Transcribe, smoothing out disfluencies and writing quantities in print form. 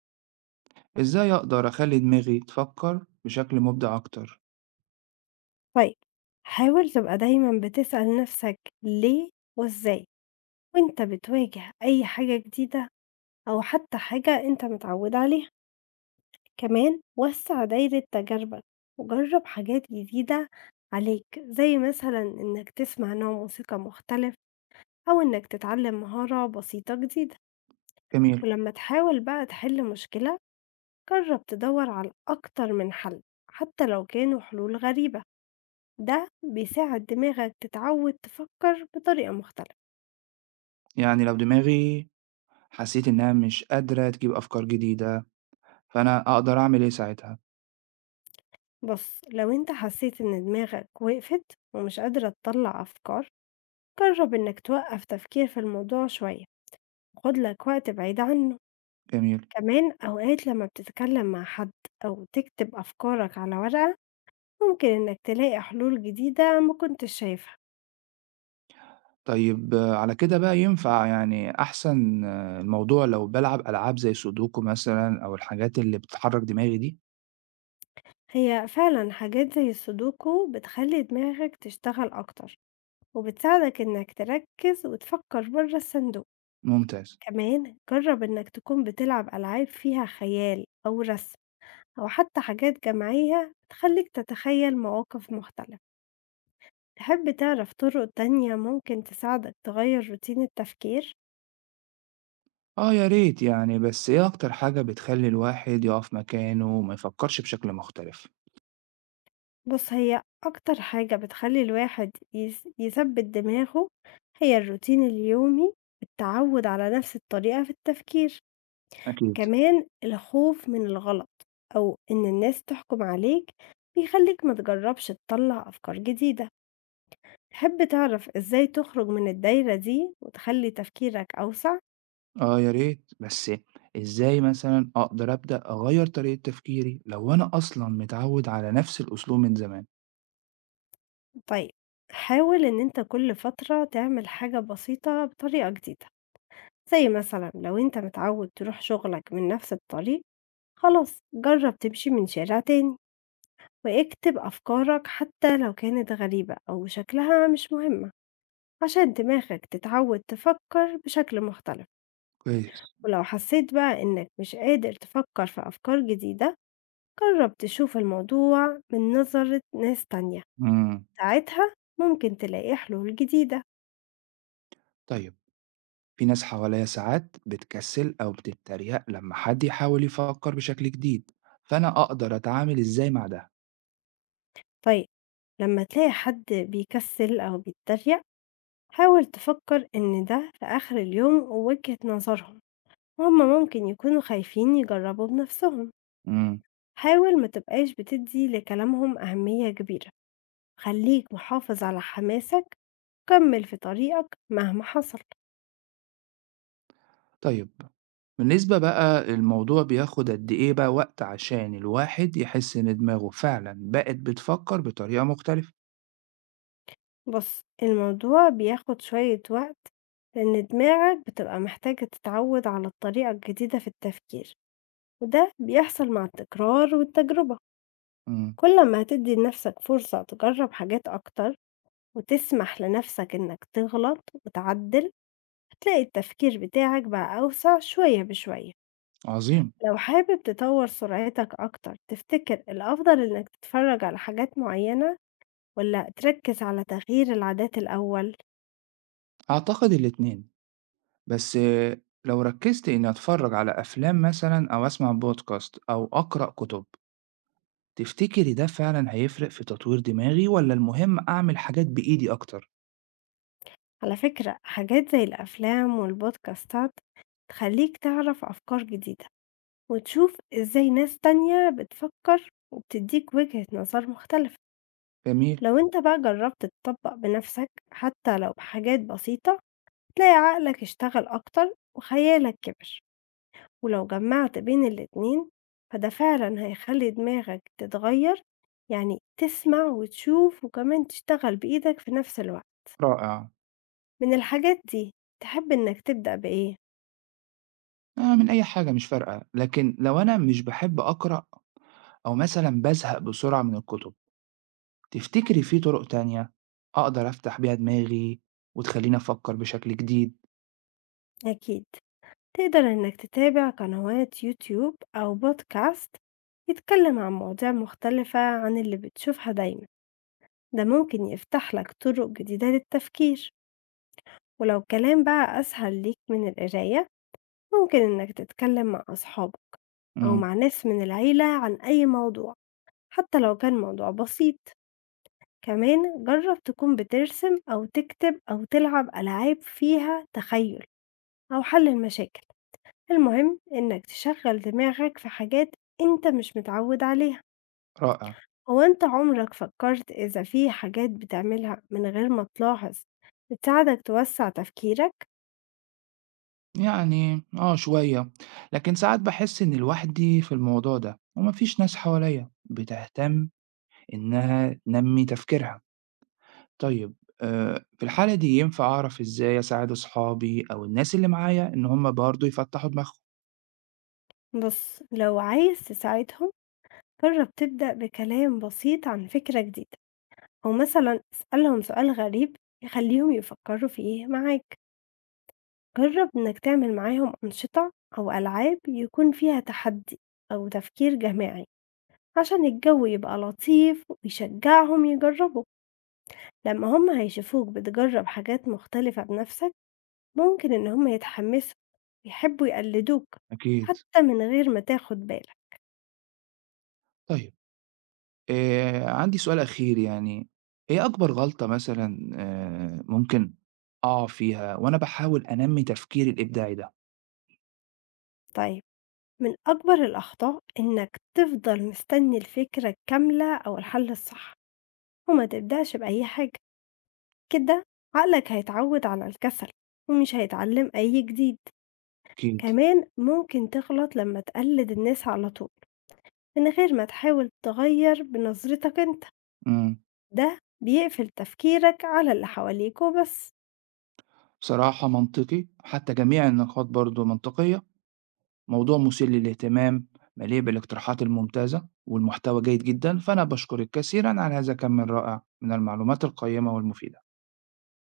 إزاي أقدر أخلي دماغي تفكر بشكل مبدع أكتر؟ طيب، حاول تبقى دايمًا بتسأل نفسك ليه وإزاي، وأنت بتواجه أي حاجة جديدة أو حتى حاجة أنت متعود عليها. كمان وسّع دايرة تجاربك وجرّب حاجات جديدة عليك، زي مثلًا إنك تسمع نوع موسيقى مختلف أو إنك تتعلم مهارة بسيطة جديدة. جميل، ولمّا تحاول بقى تحل مشكلة، جرّب تدوّر على أكتر من حل، حتى لو كانوا حلول غريبة. ده بيساعد دماغك تتعود تفكر بطريقة مختلفة. يعني لو دماغي حسيت إنها مش قادرة تجيب أفكار جديدة، فأنا أقدر أعمل إيه ساعتها؟ بص، لو انت حسيت ان دماغك وقفت ومش قادرة تطلع أفكار، جرب انك توقف تفكير في الموضوع شوية، خد لك وقت بعيد عنه. جميل، كمان أوقات لما بتتكلم مع حد أو تكتب أفكارك على ورقة، ممكن انك تلاقي حلول جديدة ما كنتش شايفها. طيب آه، على كده بقى ينفع يعني أحسن الموضوع لو بلعب ألعاب زي سودوكو مثلا أو الحاجات اللي بتحرك دماغي دي؟ هي فعلا حاجات زي السودوكو بتخلي دماغك تشتغل أكتر، وبتساعدك انك تركز وتفكر بره الصندوق. ممتاز، كمان جرب إنك تكون بتلعب ألعاب فيها خيال أو رسم، أو حتى حاجات جماعية تخليك تتخيل مواقف مختلفة. تحب تعرف طرق تانية ممكن تساعدك تغير روتين التفكير؟ آه يا ريت يعني بس إيه أكتر حاجة بتخلي الواحد يقف مكانه وما يفكرش بشكل مختلف؟ بص، هي أكتر حاجة بتخلي الواحد يثبت دماغه، هي الروتين اليومي، التعود على نفس الطريقة في التفكير. أكيد. كمان الخوف من الغلط أو إن الناس تحكم عليك، بيخليك ما تجربش تطلع أفكار جديدة. تحب تعرف إزاي تخرج من الدايرة دي وتخلّي تفكيرك أوسع؟ آه يا ريت، بس إزاي مثلًا أقدر أبدأ أغيّر طريقة تفكيري لو أنا أصلًا متعوّد على نفس الأسلوب من زمان؟ طيب، حاول إن أنت كل فترة تعمل حاجة بسيطة بطريقة جديدة، زي مثلًا لو أنت متعود تروح شغلك من نفس الطريق، خلاص جرّب تمشي من شارع تاني، واكتب أفكارك حتى لو كانت غريبة أو شكلها مش مهمة، عشان دماغك تتعود تفكر بشكل مختلف. كويس. ولو حسيت بقى إنك مش قادر تفكر في أفكار جديدة، جرب تشوف الموضوع من نظرة ناس تانية، إمم، ساعتها ممكن تلاقي حلول جديدة. طيب في ناس حواليّا ساعات بتكسّل أو بتتريق لمّا حد يحاول يفكّر بشكل جديد، فأنا أقدر أتعامل إزاي مع ده؟ طيب، لما تلاقي حد بيكسل أو بيتريق، حاول تفكر إن ده في آخر اليوم وجهة نظرهم، وهم ممكن يكونوا خايفين يجربوا بنفسهم. إمم، حاول ما تبقاش بتدي لكلامهم أهمية كبيرة، خليك محافظ على حماسك، كمل في طريقك مهما حصل. طيب بالنسبة بقى الموضوع بياخد قد إيه بقى وقت عشان الواحد يحس إن دماغه فعلًا بقت بتفكّر بطريقة مختلفة؟ بُص، الموضوع بياخد شوية وقت، لإن دماغك بتبقى محتاجة تتعوّد على الطريقة الجديدة في التفكير، وده بيحصل مع التكرار والتجربة. إمم، كل ما هتدّي لنفسك فرصة تجرّب حاجات أكتر، وتسمح لنفسك إنك تغلط وتعدّل، هتلاقي التفكير بتاعك بقى أوسع شوية بشوية. عظيم، لو حابب تطوّر سرعتك أكتر، تفتكر الأفضل إنك تتفرّج على حاجات معيّنة والّا تركّز على تغيير العادات الأول؟ أعتقد الاتنين. بس آه، لو ركزت إني أتفرج على أفلام مثلًا أو أسمع بودكاست أو أقرأ كتب، تفتكري ده فعلًا هيفرق في تطوير دماغي والّا المهم أعمل حاجات بإيدي أكتر؟ على فكرة حاجات زي الأفلام والبودكاستات تخليك تعرف أفكار جديدة، وتشوف إزاي ناس تانية بتفكر وبتديك وجهة نظر مختلفة. جميل، لو أنت بقى جربت تطبق بنفسك حتى لو بحاجات بسيطة، تلاقي عقلك اشتغل أكتر وخيالك كبر. ولو جمعت بين الاتنين، فده فعلا هيخلي دماغك تتغير، يعني تسمع وتشوف وكمان تشتغل بإيدك في نفس الوقت. رائع، من الحاجات دي، تحب إنك تبدأ بإيه؟ أعمل أي حاجة مش فارقة، لكن لو أنا مش باحب أقرأ أو مثلًا بازهق بسرعة من الكتب، تفتكري في طرق تانية أقدر أفتح بيها دماغي وتخليني أفكر بشكل جديد؟ أكيد تقدر إنك تتابع قنوات يوتيوب أو بودكاست يتكلم عن مواضيع مختلفة عن اللي بتشوفها دايما، ده ممكن يفتح لك طرق جديدة للتفكير. ولو الكلام بقى أسهل ليك من القراية، ممكن إنك تتكلم مع أصحابك أو إمم، مع ناس من العيلة عن أي موضوع، حتى لو كان موضوع بسيط. كمان جرب تكون بترسم أو تكتب أو تلعب ألعاب فيها تخيل أو حل المشاكل. المهم إنك تشغل دماغك في حاجات أنت مش متعود عليها. رائع. هو أنت عمرك فكرت إذا في حاجات بتعملها من غير ما تلاحظ بتساعدك توسع تفكيرك؟ يعني آه شوية، لكن ساعات باحس إني لوحدي في الموضوع ده ومفيش ناس حواليّا بتهتم إنها تنمّي تفكيرها. طيب في الحالة دي ينفع أعرف إزاي أساعد أصحابي أو الناس اللي معايا إن هم برضه يفتّحوا دماغهم؟ بص، لو عايز تساعدهم، جرب تبدأ بكلام بسيط عن فكرة جديدة، أو مثلا اسألهم سؤال غريب يخليهم يفكروا فيه معاك. جرب إنك تعمل معاهم أنشطة أو ألعاب يكون فيها تحدي أو تفكير جماعي، عشان الجو يبقى لطيف ويشجعهم يجربوا. لما هم هيشوفوك بتجرب حاجات مختلفة بنفسك، ممكن إن هم يتحمسوا ويحبوا يقلدوك، أكيد. حتى من غير ما تاخد بالك. طيب عندي سؤال أخير يعني، إيه أكبر غلطة مثلًا ممكن أقع فيها وأنا باحاول أنمّي تفكيري الإبداعي ده؟ طيب، من أكبر الأخطاء إنك تفضل مستني الفكرة الكاملة أو الحل الصح وما تبدأش بأي حاجة. كده عقلك هيتعود على الكسل ومش هيتعلم أي جديد. أكيد. كمان ممكن تغلط لما تقلد الناس على طول من غير ما تحاول تغير بنظرتك أنت، إمم. ده بيقفل تفكيرك على اللي حواليك وبس. بصراحة منطقي، حتى جميع النقاط برضو منطقية. موضوع مثير للاهتمام، مليء بالاقتراحات الممتازة والمحتوى جيد جدا، فأنا بشكرك كثيرا على هذا كم من رائع من المعلومات القيمة والمفيدة.